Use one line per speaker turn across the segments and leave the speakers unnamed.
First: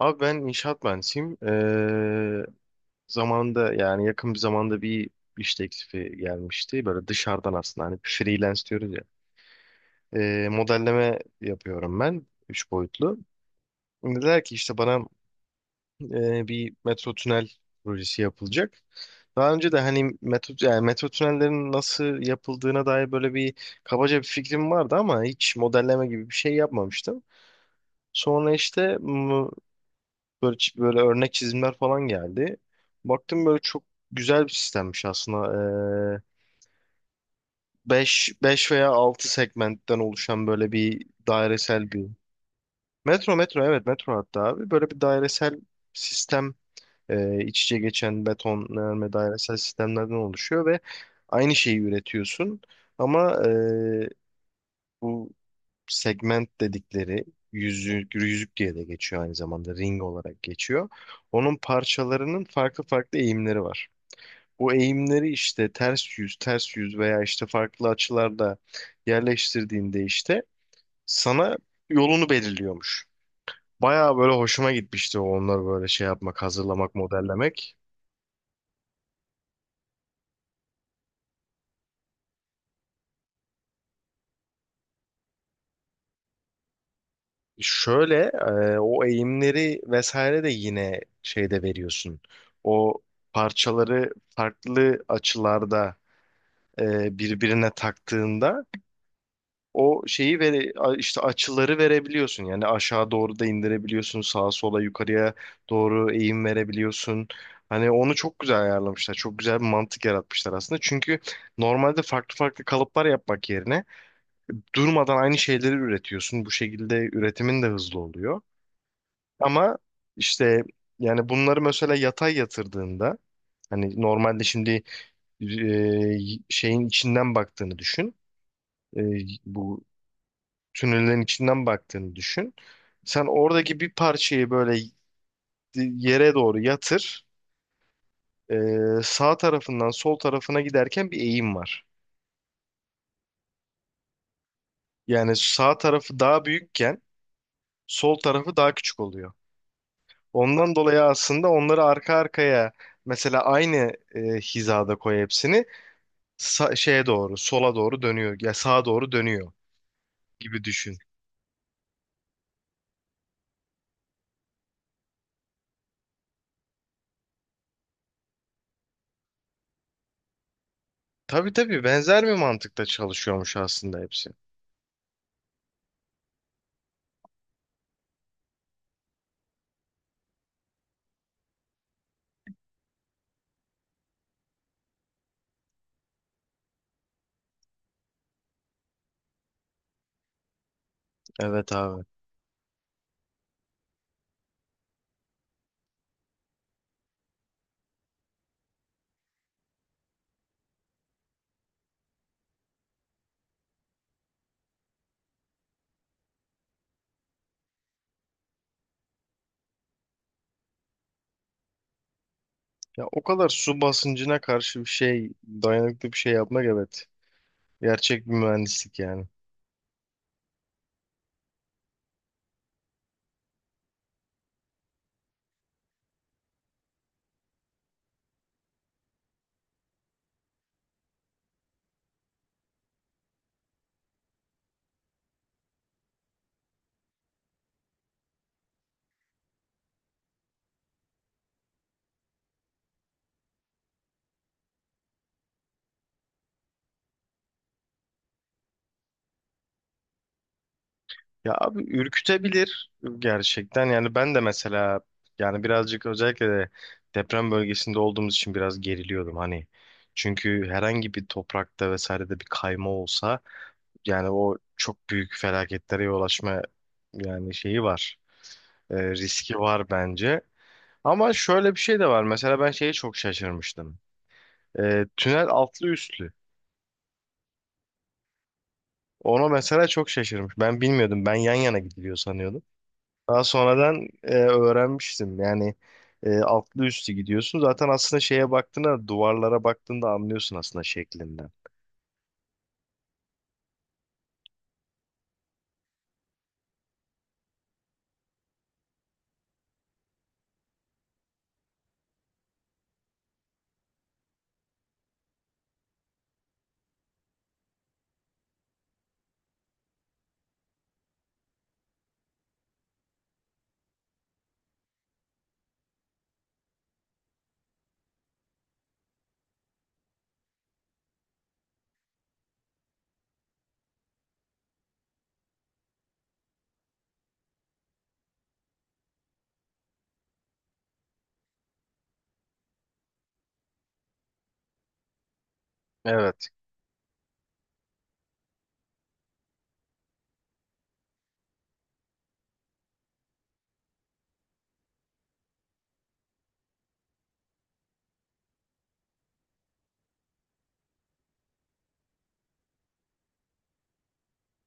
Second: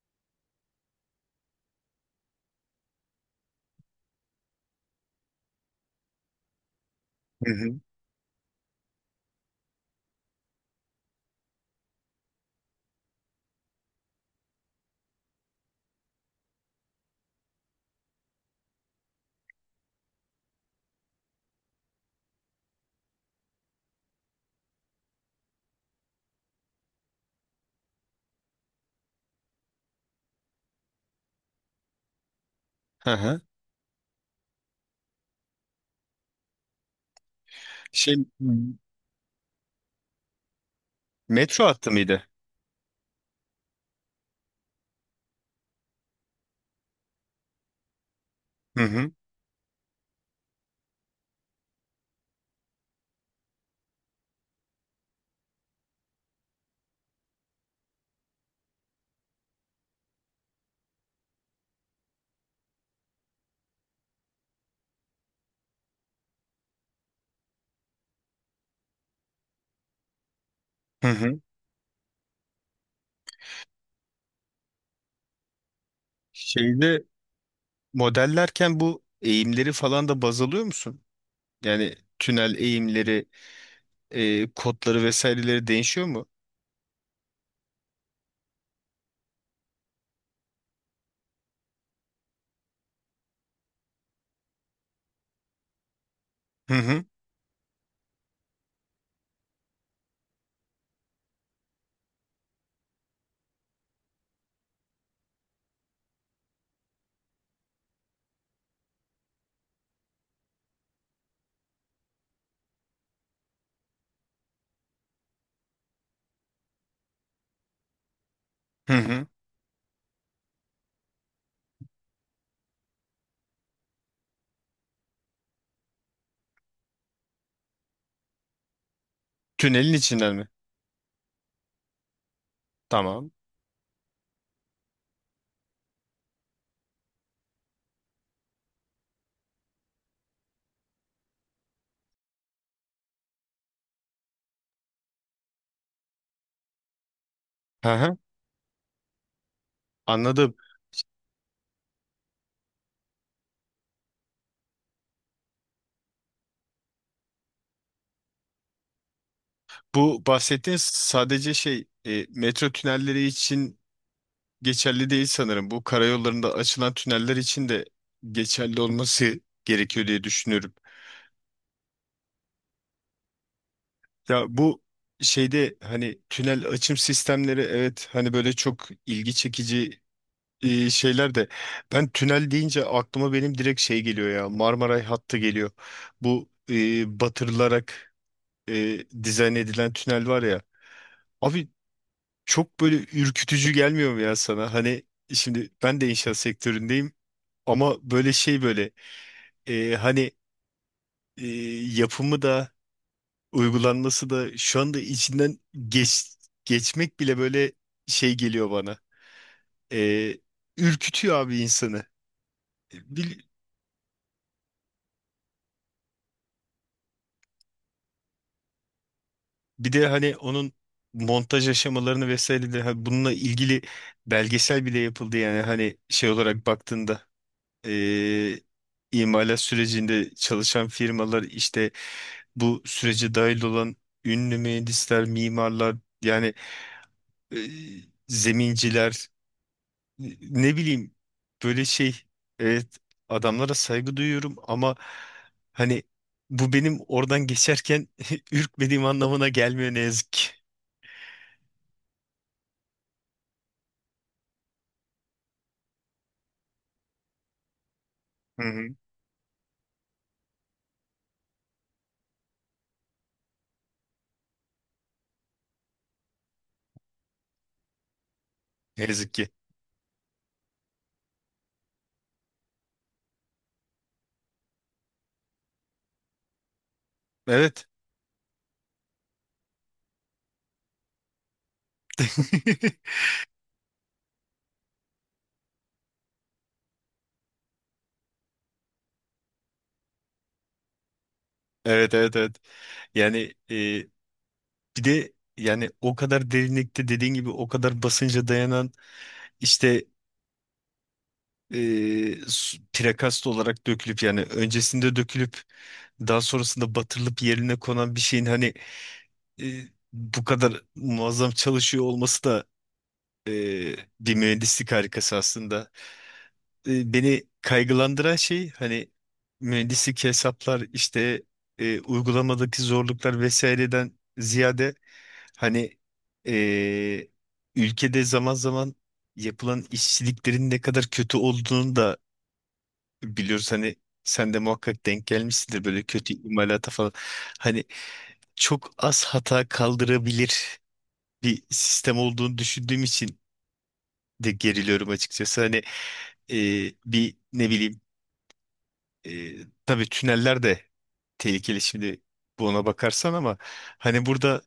Abi ben inşaat mühendisiyim. Zamanında yani yakın bir zamanda bir iş teklifi gelmişti. Böyle
Hı
dışarıdan
hı.
aslında hani freelance diyoruz ya. Modelleme yapıyorum ben. Üç boyutlu. Dediler ki işte bana bir metro tünel projesi yapılacak. Daha önce de hani metro, yani metro tünellerin nasıl yapıldığına dair böyle bir kabaca bir fikrim vardı ama hiç modelleme gibi bir şey yapmamıştım. Sonra işte böyle, böyle örnek çizimler falan geldi.
Hı hı.
Baktım böyle çok güzel bir sistemmiş aslında. Ee,
Şey
beş veya 6 segmentten oluşan böyle bir
metro hattı
dairesel bir
mıydı?
metro evet, metro hatta abi böyle bir dairesel sistem, iç içe geçen beton
Hı hı.
ve dairesel sistemlerden oluşuyor ve aynı şeyi üretiyorsun ama bu segment dedikleri yüzük, yüzük diye de geçiyor, aynı zamanda ring olarak geçiyor. Onun parçalarının farklı farklı eğimleri var. Bu eğimleri işte ters yüz, ters yüz veya işte farklı açılarda yerleştirdiğinde işte
Hı hı.
sana yolunu belirliyormuş. Bayağı böyle hoşuma gitmişti onları böyle şey yapmak, hazırlamak,
Şeyde
modellemek.
modellerken bu eğimleri falan da baz alıyor musun? Yani tünel eğimleri, kodları vesaireleri değişiyor mu?
Şöyle o eğimleri vesaire de yine şeyde veriyorsun. O parçaları farklı açılarda
Hı hı.
birbirine taktığında o şeyi işte açıları verebiliyorsun. Yani aşağı doğru da indirebiliyorsun, sağa sola yukarıya doğru eğim verebiliyorsun. Hani onu çok güzel ayarlamışlar. Çok güzel bir mantık yaratmışlar aslında. Çünkü normalde farklı farklı kalıplar yapmak yerine durmadan aynı şeyleri üretiyorsun. Bu şekilde üretimin de hızlı oluyor.
Hı hı.
Ama işte yani bunları mesela yatay yatırdığında hani normalde şimdi e, şeyin içinden baktığını düşün. e, bu
Tünelin içinden mi?
tünellerin içinden baktığını düşün. Sen
Tamam.
oradaki bir parçayı böyle yere doğru yatır. E, sağ tarafından sol tarafına giderken bir eğim var. Yani sağ tarafı daha büyükken
Hı hı.
sol tarafı daha küçük oluyor.
Anladım.
Ondan dolayı aslında onları arka arkaya mesela aynı hizada koy, hepsini şeye doğru, sola doğru dönüyor ya sağa doğru dönüyor
Bu
gibi
bahsettiğin
düşün.
sadece şey metro tünelleri için geçerli değil sanırım. Bu karayollarında açılan tüneller için de geçerli olması gerekiyor diye düşünüyorum.
Tabii tabii, benzer bir mantıkta çalışıyormuş aslında hepsi.
Ya bu şeyde hani tünel açım sistemleri, evet, hani böyle çok ilgi çekici şeyler de ben tünel deyince aklıma benim direkt şey geliyor ya, Marmaray hattı geliyor. Bu batırılarak dizayn edilen tünel var ya. Abi
Evet abi.
çok böyle ürkütücü gelmiyor mu ya sana? Hani şimdi ben de inşaat sektöründeyim ama böyle şey, böyle hani e, yapımı da uygulanması da şu anda içinden geç, geçmek bile böyle şey geliyor bana. Ee, Ürkütüyor abi insanı.
Ya o kadar
Bir,
su basıncına karşı bir şey, dayanıklı bir şey yapmak, evet. Gerçek bir mühendislik yani.
Bir de hani onun montaj aşamalarını vesaire de hani bununla ilgili belgesel bile yapıldı. Yani hani şey olarak baktığında, ee, imalat sürecinde çalışan firmalar, işte bu sürece dahil olan ünlü mühendisler, mimarlar, yani ee, zeminciler, ne bileyim, böyle şey, evet, adamlara saygı duyuyorum ama hani bu benim oradan geçerken ürkmediğim anlamına gelmiyor ne yazık ki.
Ya abi, ürkütebilir gerçekten. Yani ben de mesela yani birazcık, özellikle de deprem bölgesinde olduğumuz için
Hı
biraz
hı.
geriliyordum hani. Çünkü herhangi bir toprakta vesairede bir kayma olsa yani o çok büyük felaketlere yol açma yani şeyi var. E,
Ne yazık ki.
riski var bence. Ama şöyle bir şey de var. Mesela ben şeye çok şaşırmıştım. Tünel altlı üstlü.
Evet.
Ona mesela çok şaşırmış. Ben bilmiyordum. Ben yan yana gidiliyor sanıyordum. Daha sonradan öğrenmiştim. Yani altlı üstü gidiyorsun. Zaten aslında şeye baktığında, duvarlara baktığında anlıyorsun aslında şeklinden.
Evet, evet, evet. Yani e, bir de yani o kadar derinlikte, dediğin gibi o kadar basınca dayanan işte e, prekast olarak dökülüp, yani öncesinde dökülüp daha sonrasında batırılıp yerine konan bir şeyin hani e, bu kadar muazzam çalışıyor olması da e, bir mühendislik harikası aslında. Beni kaygılandıran şey hani mühendislik hesaplar, işte uygulamadaki zorluklar vesaireden ziyade, hani e, ülkede zaman zaman yapılan işçiliklerin ne kadar kötü olduğunu da biliyoruz. Hani sen de muhakkak denk gelmişsindir böyle kötü
Evet.
imalata falan. Hani çok az hata kaldırabilir bir sistem olduğunu düşündüğüm için de geriliyorum açıkçası. Hani bir, ne bileyim, e, tabii tüneller de tehlikeli şimdi buna bakarsan, ama hani burada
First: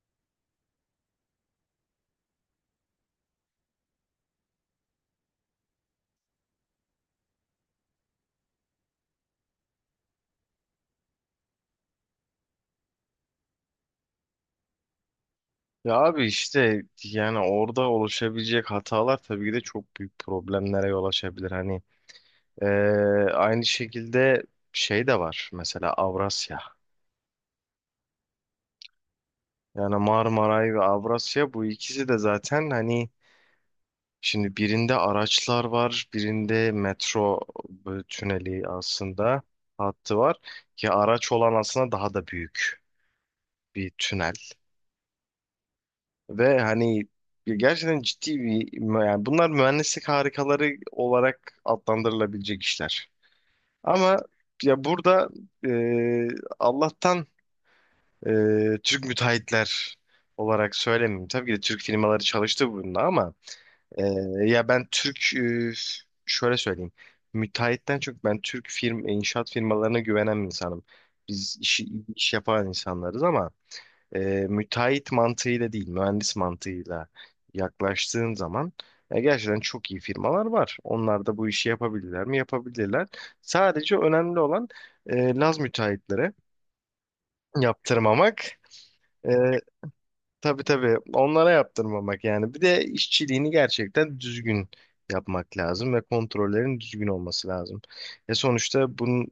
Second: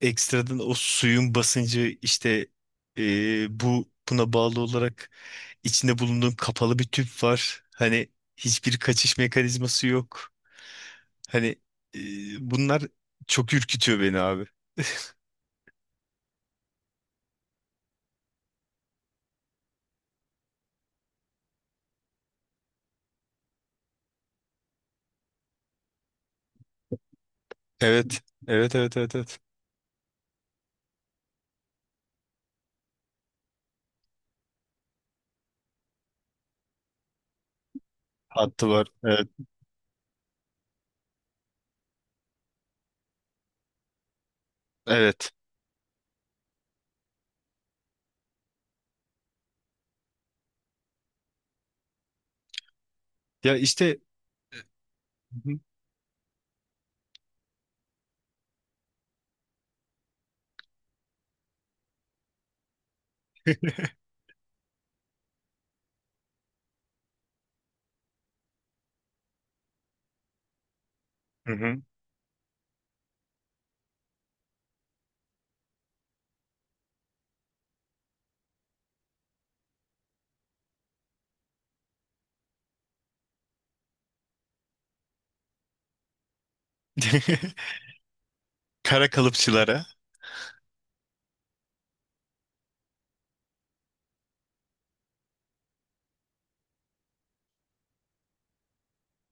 ekstradan o suyun basıncı, işte e, bu buna bağlı olarak içinde bulunduğun kapalı bir tüp var. Hani hiçbir kaçış mekanizması yok. Hani e, bunlar çok ürkütüyor beni abi.
Ya abi, işte yani orada oluşabilecek hatalar tabii ki de çok büyük problemlere yol açabilir. Hani e, aynı şekilde şey de var, mesela Avrasya.
Evet. Evet, evet, evet, evet.
Yani Marmaray ve Avrasya, bu ikisi de zaten hani, şimdi birinde araçlar var, birinde metro
Hattı
tüneli
var. Evet.
aslında, hattı var ki araç olan aslında daha da büyük bir tünel
Evet.
ve hani gerçekten ciddi yani bunlar mühendislik harikaları olarak adlandırılabilecek işler.
Ya işte.
Ama ya burada
Hı hı.
e, Allah'tan Türk müteahhitler olarak söylemeyeyim. Tabii ki de Türk firmaları çalıştı bununla ama e, ya ben Türk şöyle söyleyeyim. Müteahhitten çok ben Türk inşaat firmalarına güvenen bir insanım. Biz işi, iş yapan insanlarız ama e, müteahhit mantığıyla değil, mühendis mantığıyla yaklaştığın zaman gerçekten çok iyi firmalar var. Onlar da bu işi yapabilirler mi? Yapabilirler. Sadece önemli olan Laz müteahhitlere yaptırmamak.
Kara kalıpçılara.
Tabii tabii, onlara yaptırmamak yani. Bir de işçiliğini gerçekten düzgün yapmak lazım ve kontrollerin düzgün olması lazım. Sonuçta bunun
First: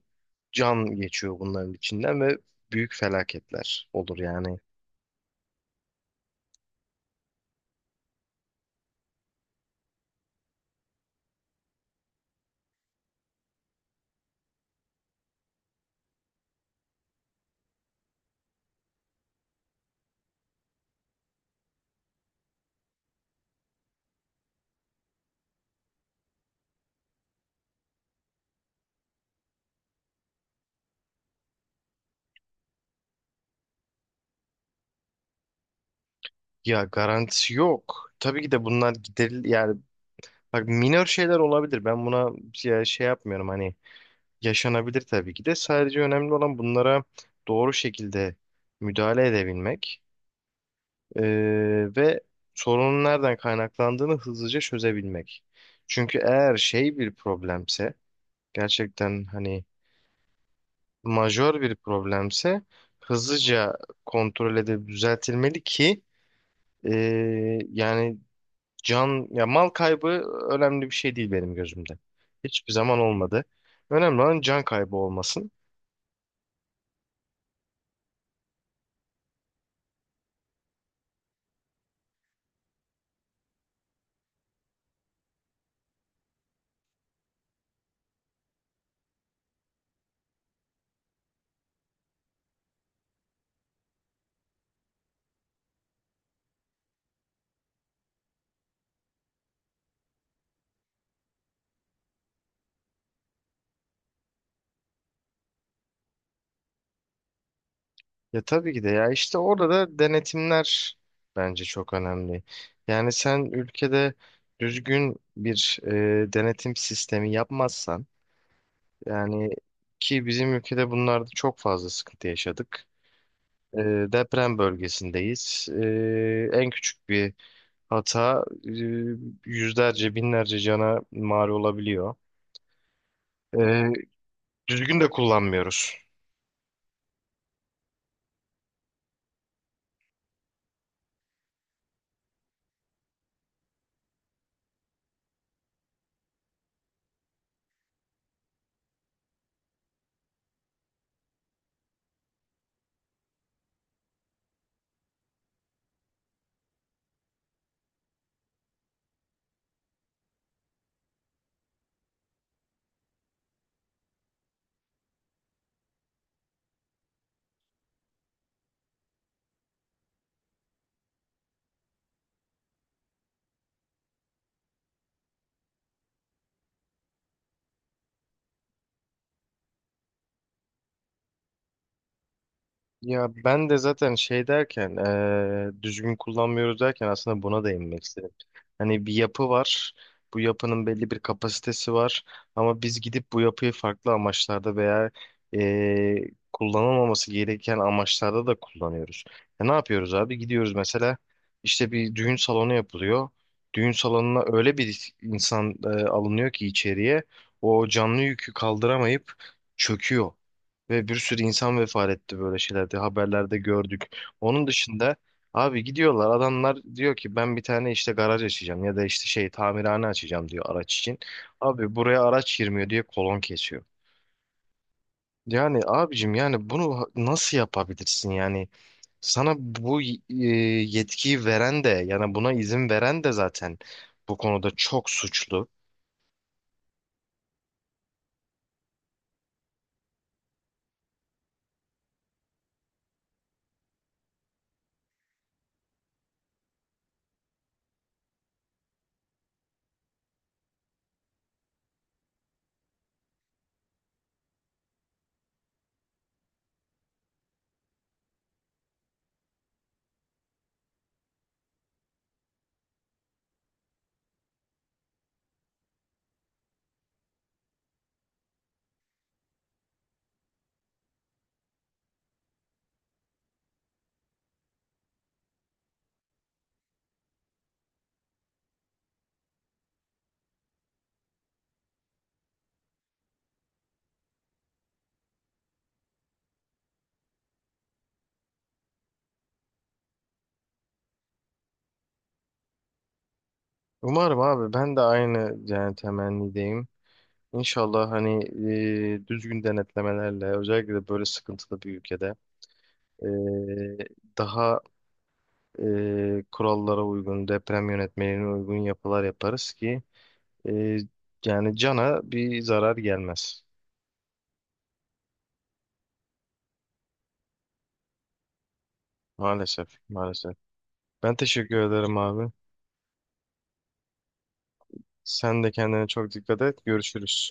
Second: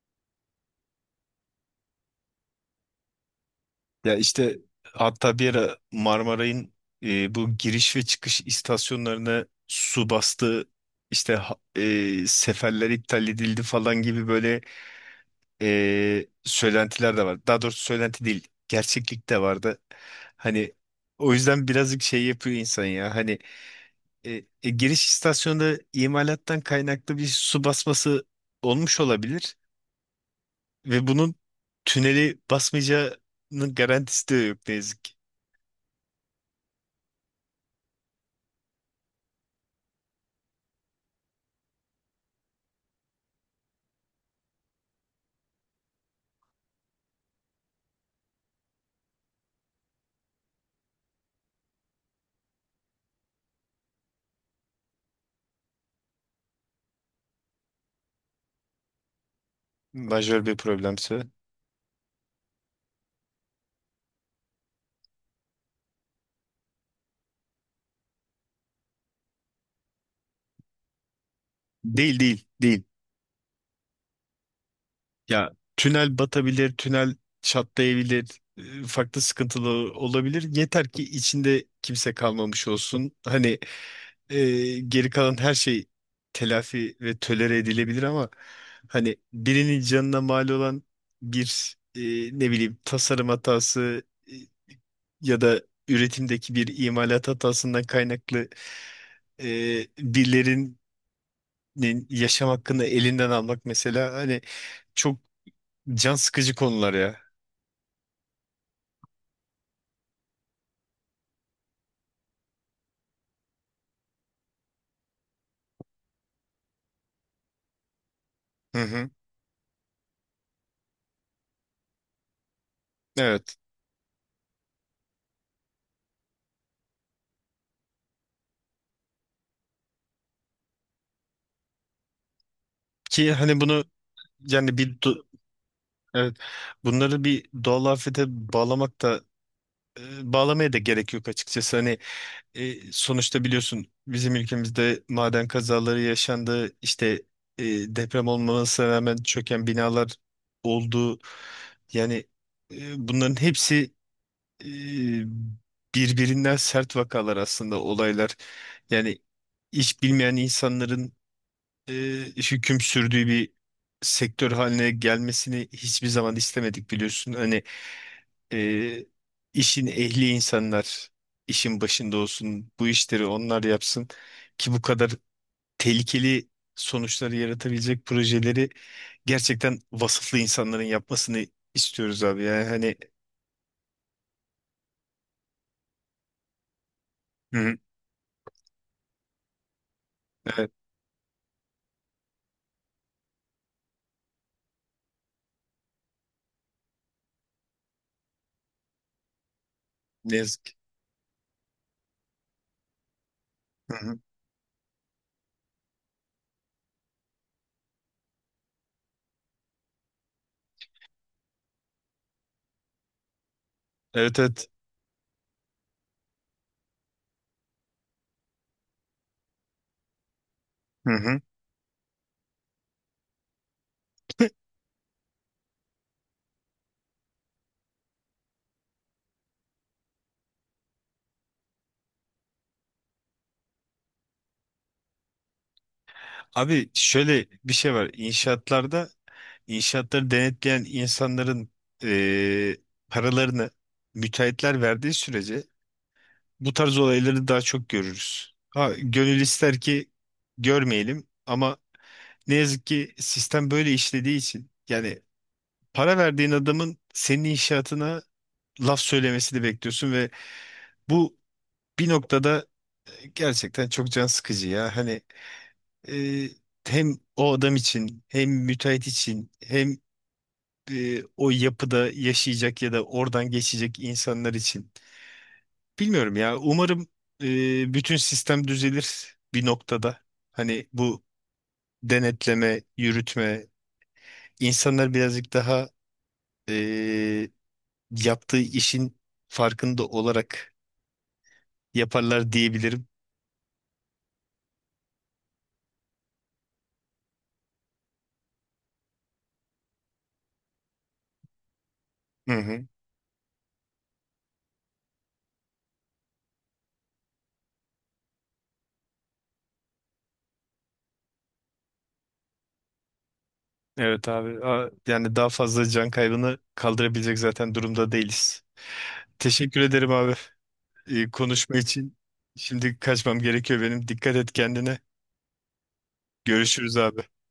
can geçiyor bunların içinden ve büyük felaketler
Ya
olur yani.
işte, hatta bir ara Marmaray'ın bu giriş ve çıkış istasyonlarına su bastı. İşte seferler iptal edildi falan gibi böyle söylentiler de var. Daha doğrusu söylenti değil, gerçeklik de vardı. Hani o yüzden birazcık şey yapıyor insan ya. Hani giriş istasyonda imalattan kaynaklı bir su basması olmuş olabilir ve bunun tüneli basmayacağının garantisi de yok ne yazık ki.
Ya garantisi yok. Tabii ki de bunlar yani bak, minor şeyler olabilir. Ben buna ya şey yapmıyorum hani, yaşanabilir tabii ki de. Sadece önemli olan bunlara doğru şekilde müdahale edebilmek ve sorunun nereden kaynaklandığını hızlıca çözebilmek. Çünkü eğer şey bir problemse, gerçekten hani
Majör bir problemse.
majör bir problemse, hızlıca kontrol edip düzeltilmeli ki yani can ya mal kaybı önemli bir şey değil benim gözümde.
Değil, değil,
Hiçbir
değil.
zaman olmadı. Önemli olan can kaybı
Ya
olmasın.
tünel batabilir, tünel çatlayabilir, farklı sıkıntılı olabilir. Yeter ki içinde kimse kalmamış olsun. Hani geri kalan her şey telafi ve tölere edilebilir ama hani birinin canına mal olan bir, ne bileyim, tasarım hatası, ya da üretimdeki bir imalat hatasından kaynaklı birilerin yaşam hakkını elinden almak mesela, hani çok can sıkıcı konular ya.
Ya tabii ki de, ya işte orada da denetimler bence çok önemli. Yani sen ülkede düzgün bir denetim sistemi yapmazsan
Hı hı.
yani, ki bizim ülkede bunlarda çok fazla sıkıntı yaşadık.
Evet.
E, deprem bölgesindeyiz. En küçük bir hata yüzlerce binlerce cana mal olabiliyor.
Ki hani bunu,
E,
yani bir
düzgün de
do-
kullanmıyoruz.
evet, bunları bir doğal afete bağlamak da bağlamaya da gerek yok açıkçası. Hani sonuçta biliyorsun, bizim ülkemizde maden kazaları yaşandı. İşte e, deprem olmamasına rağmen çöken binalar oldu. Yani e, bunların hepsi e, birbirinden sert vakalar aslında, olaylar. Yani hiç bilmeyen insanların e, hüküm sürdüğü bir sektör haline gelmesini hiçbir zaman istemedik, biliyorsun. Hani e, işin ehli insanlar işin başında olsun, bu işleri onlar yapsın ki bu kadar tehlikeli sonuçları yaratabilecek projeleri gerçekten vasıflı insanların yapmasını istiyoruz abi. Yani hani,
Ya ben de zaten şey derken, düzgün kullanmıyoruz derken aslında
hı
buna
hı,
değinmek istedim. Hani bir yapı var. Bu
evet,
yapının belli bir kapasitesi var. Ama biz gidip bu yapıyı farklı amaçlarda veya kullanılmaması gereken amaçlarda da kullanıyoruz. Ya ne yapıyoruz
ne
abi?
yazık
Gidiyoruz mesela işte bir düğün salonu yapılıyor. Düğün
ki.
salonuna öyle bir insan alınıyor ki içeriye, o canlı yükü kaldıramayıp çöküyor. Ve bir sürü insan vefat etti böyle şeylerde. Haberlerde gördük.
Evet, evet.
Onun dışında abi, gidiyorlar adamlar, diyor ki ben bir tane işte garaj açacağım ya da işte şey, tamirhane açacağım diyor araç
Hı
için.
hı.
Abi buraya araç girmiyor diye kolon kesiyor. Yani abicim, yani bunu nasıl yapabilirsin yani, sana bu yetkiyi veren de yani buna izin veren de zaten bu konuda çok suçlu.
Abi şöyle bir şey var. İnşaatlarda inşaatları denetleyen insanların eee, paralarını müteahhitler verdiği sürece bu tarz olayları daha çok görürüz. Ha, gönül ister ki görmeyelim ama ne yazık ki sistem böyle işlediği için, yani para verdiğin adamın senin inşaatına laf söylemesini bekliyorsun ve bu bir noktada gerçekten çok can sıkıcı ya. Hani e, hem o adam için, hem müteahhit için, hem o yapıda yaşayacak ya da oradan geçecek insanlar için. Bilmiyorum ya. Umarım bütün sistem düzelir bir noktada. Hani bu denetleme, yürütme, insanlar birazcık daha e, yaptığı işin farkında olarak yaparlar diyebilirim.
Umarım abi, ben de aynı yani temennideyim. İnşallah hani düzgün denetlemelerle, özellikle de böyle sıkıntılı bir ülkede,
Hı hı.
e, daha kurallara uygun, deprem yönetmeliğine uygun yapılar yaparız ki e, yani cana bir zarar gelmez.
Evet abi. A- yani daha fazla can kaybını kaldırabilecek zaten durumda değiliz. Teşekkür
Maalesef,
ederim abi.
maalesef. Ben
Konuşma
teşekkür
için
ederim abi.
şimdi kaçmam gerekiyor benim. Dikkat et kendine.
Sen de kendine çok dikkat et.
Görüşürüz abi.
Görüşürüz.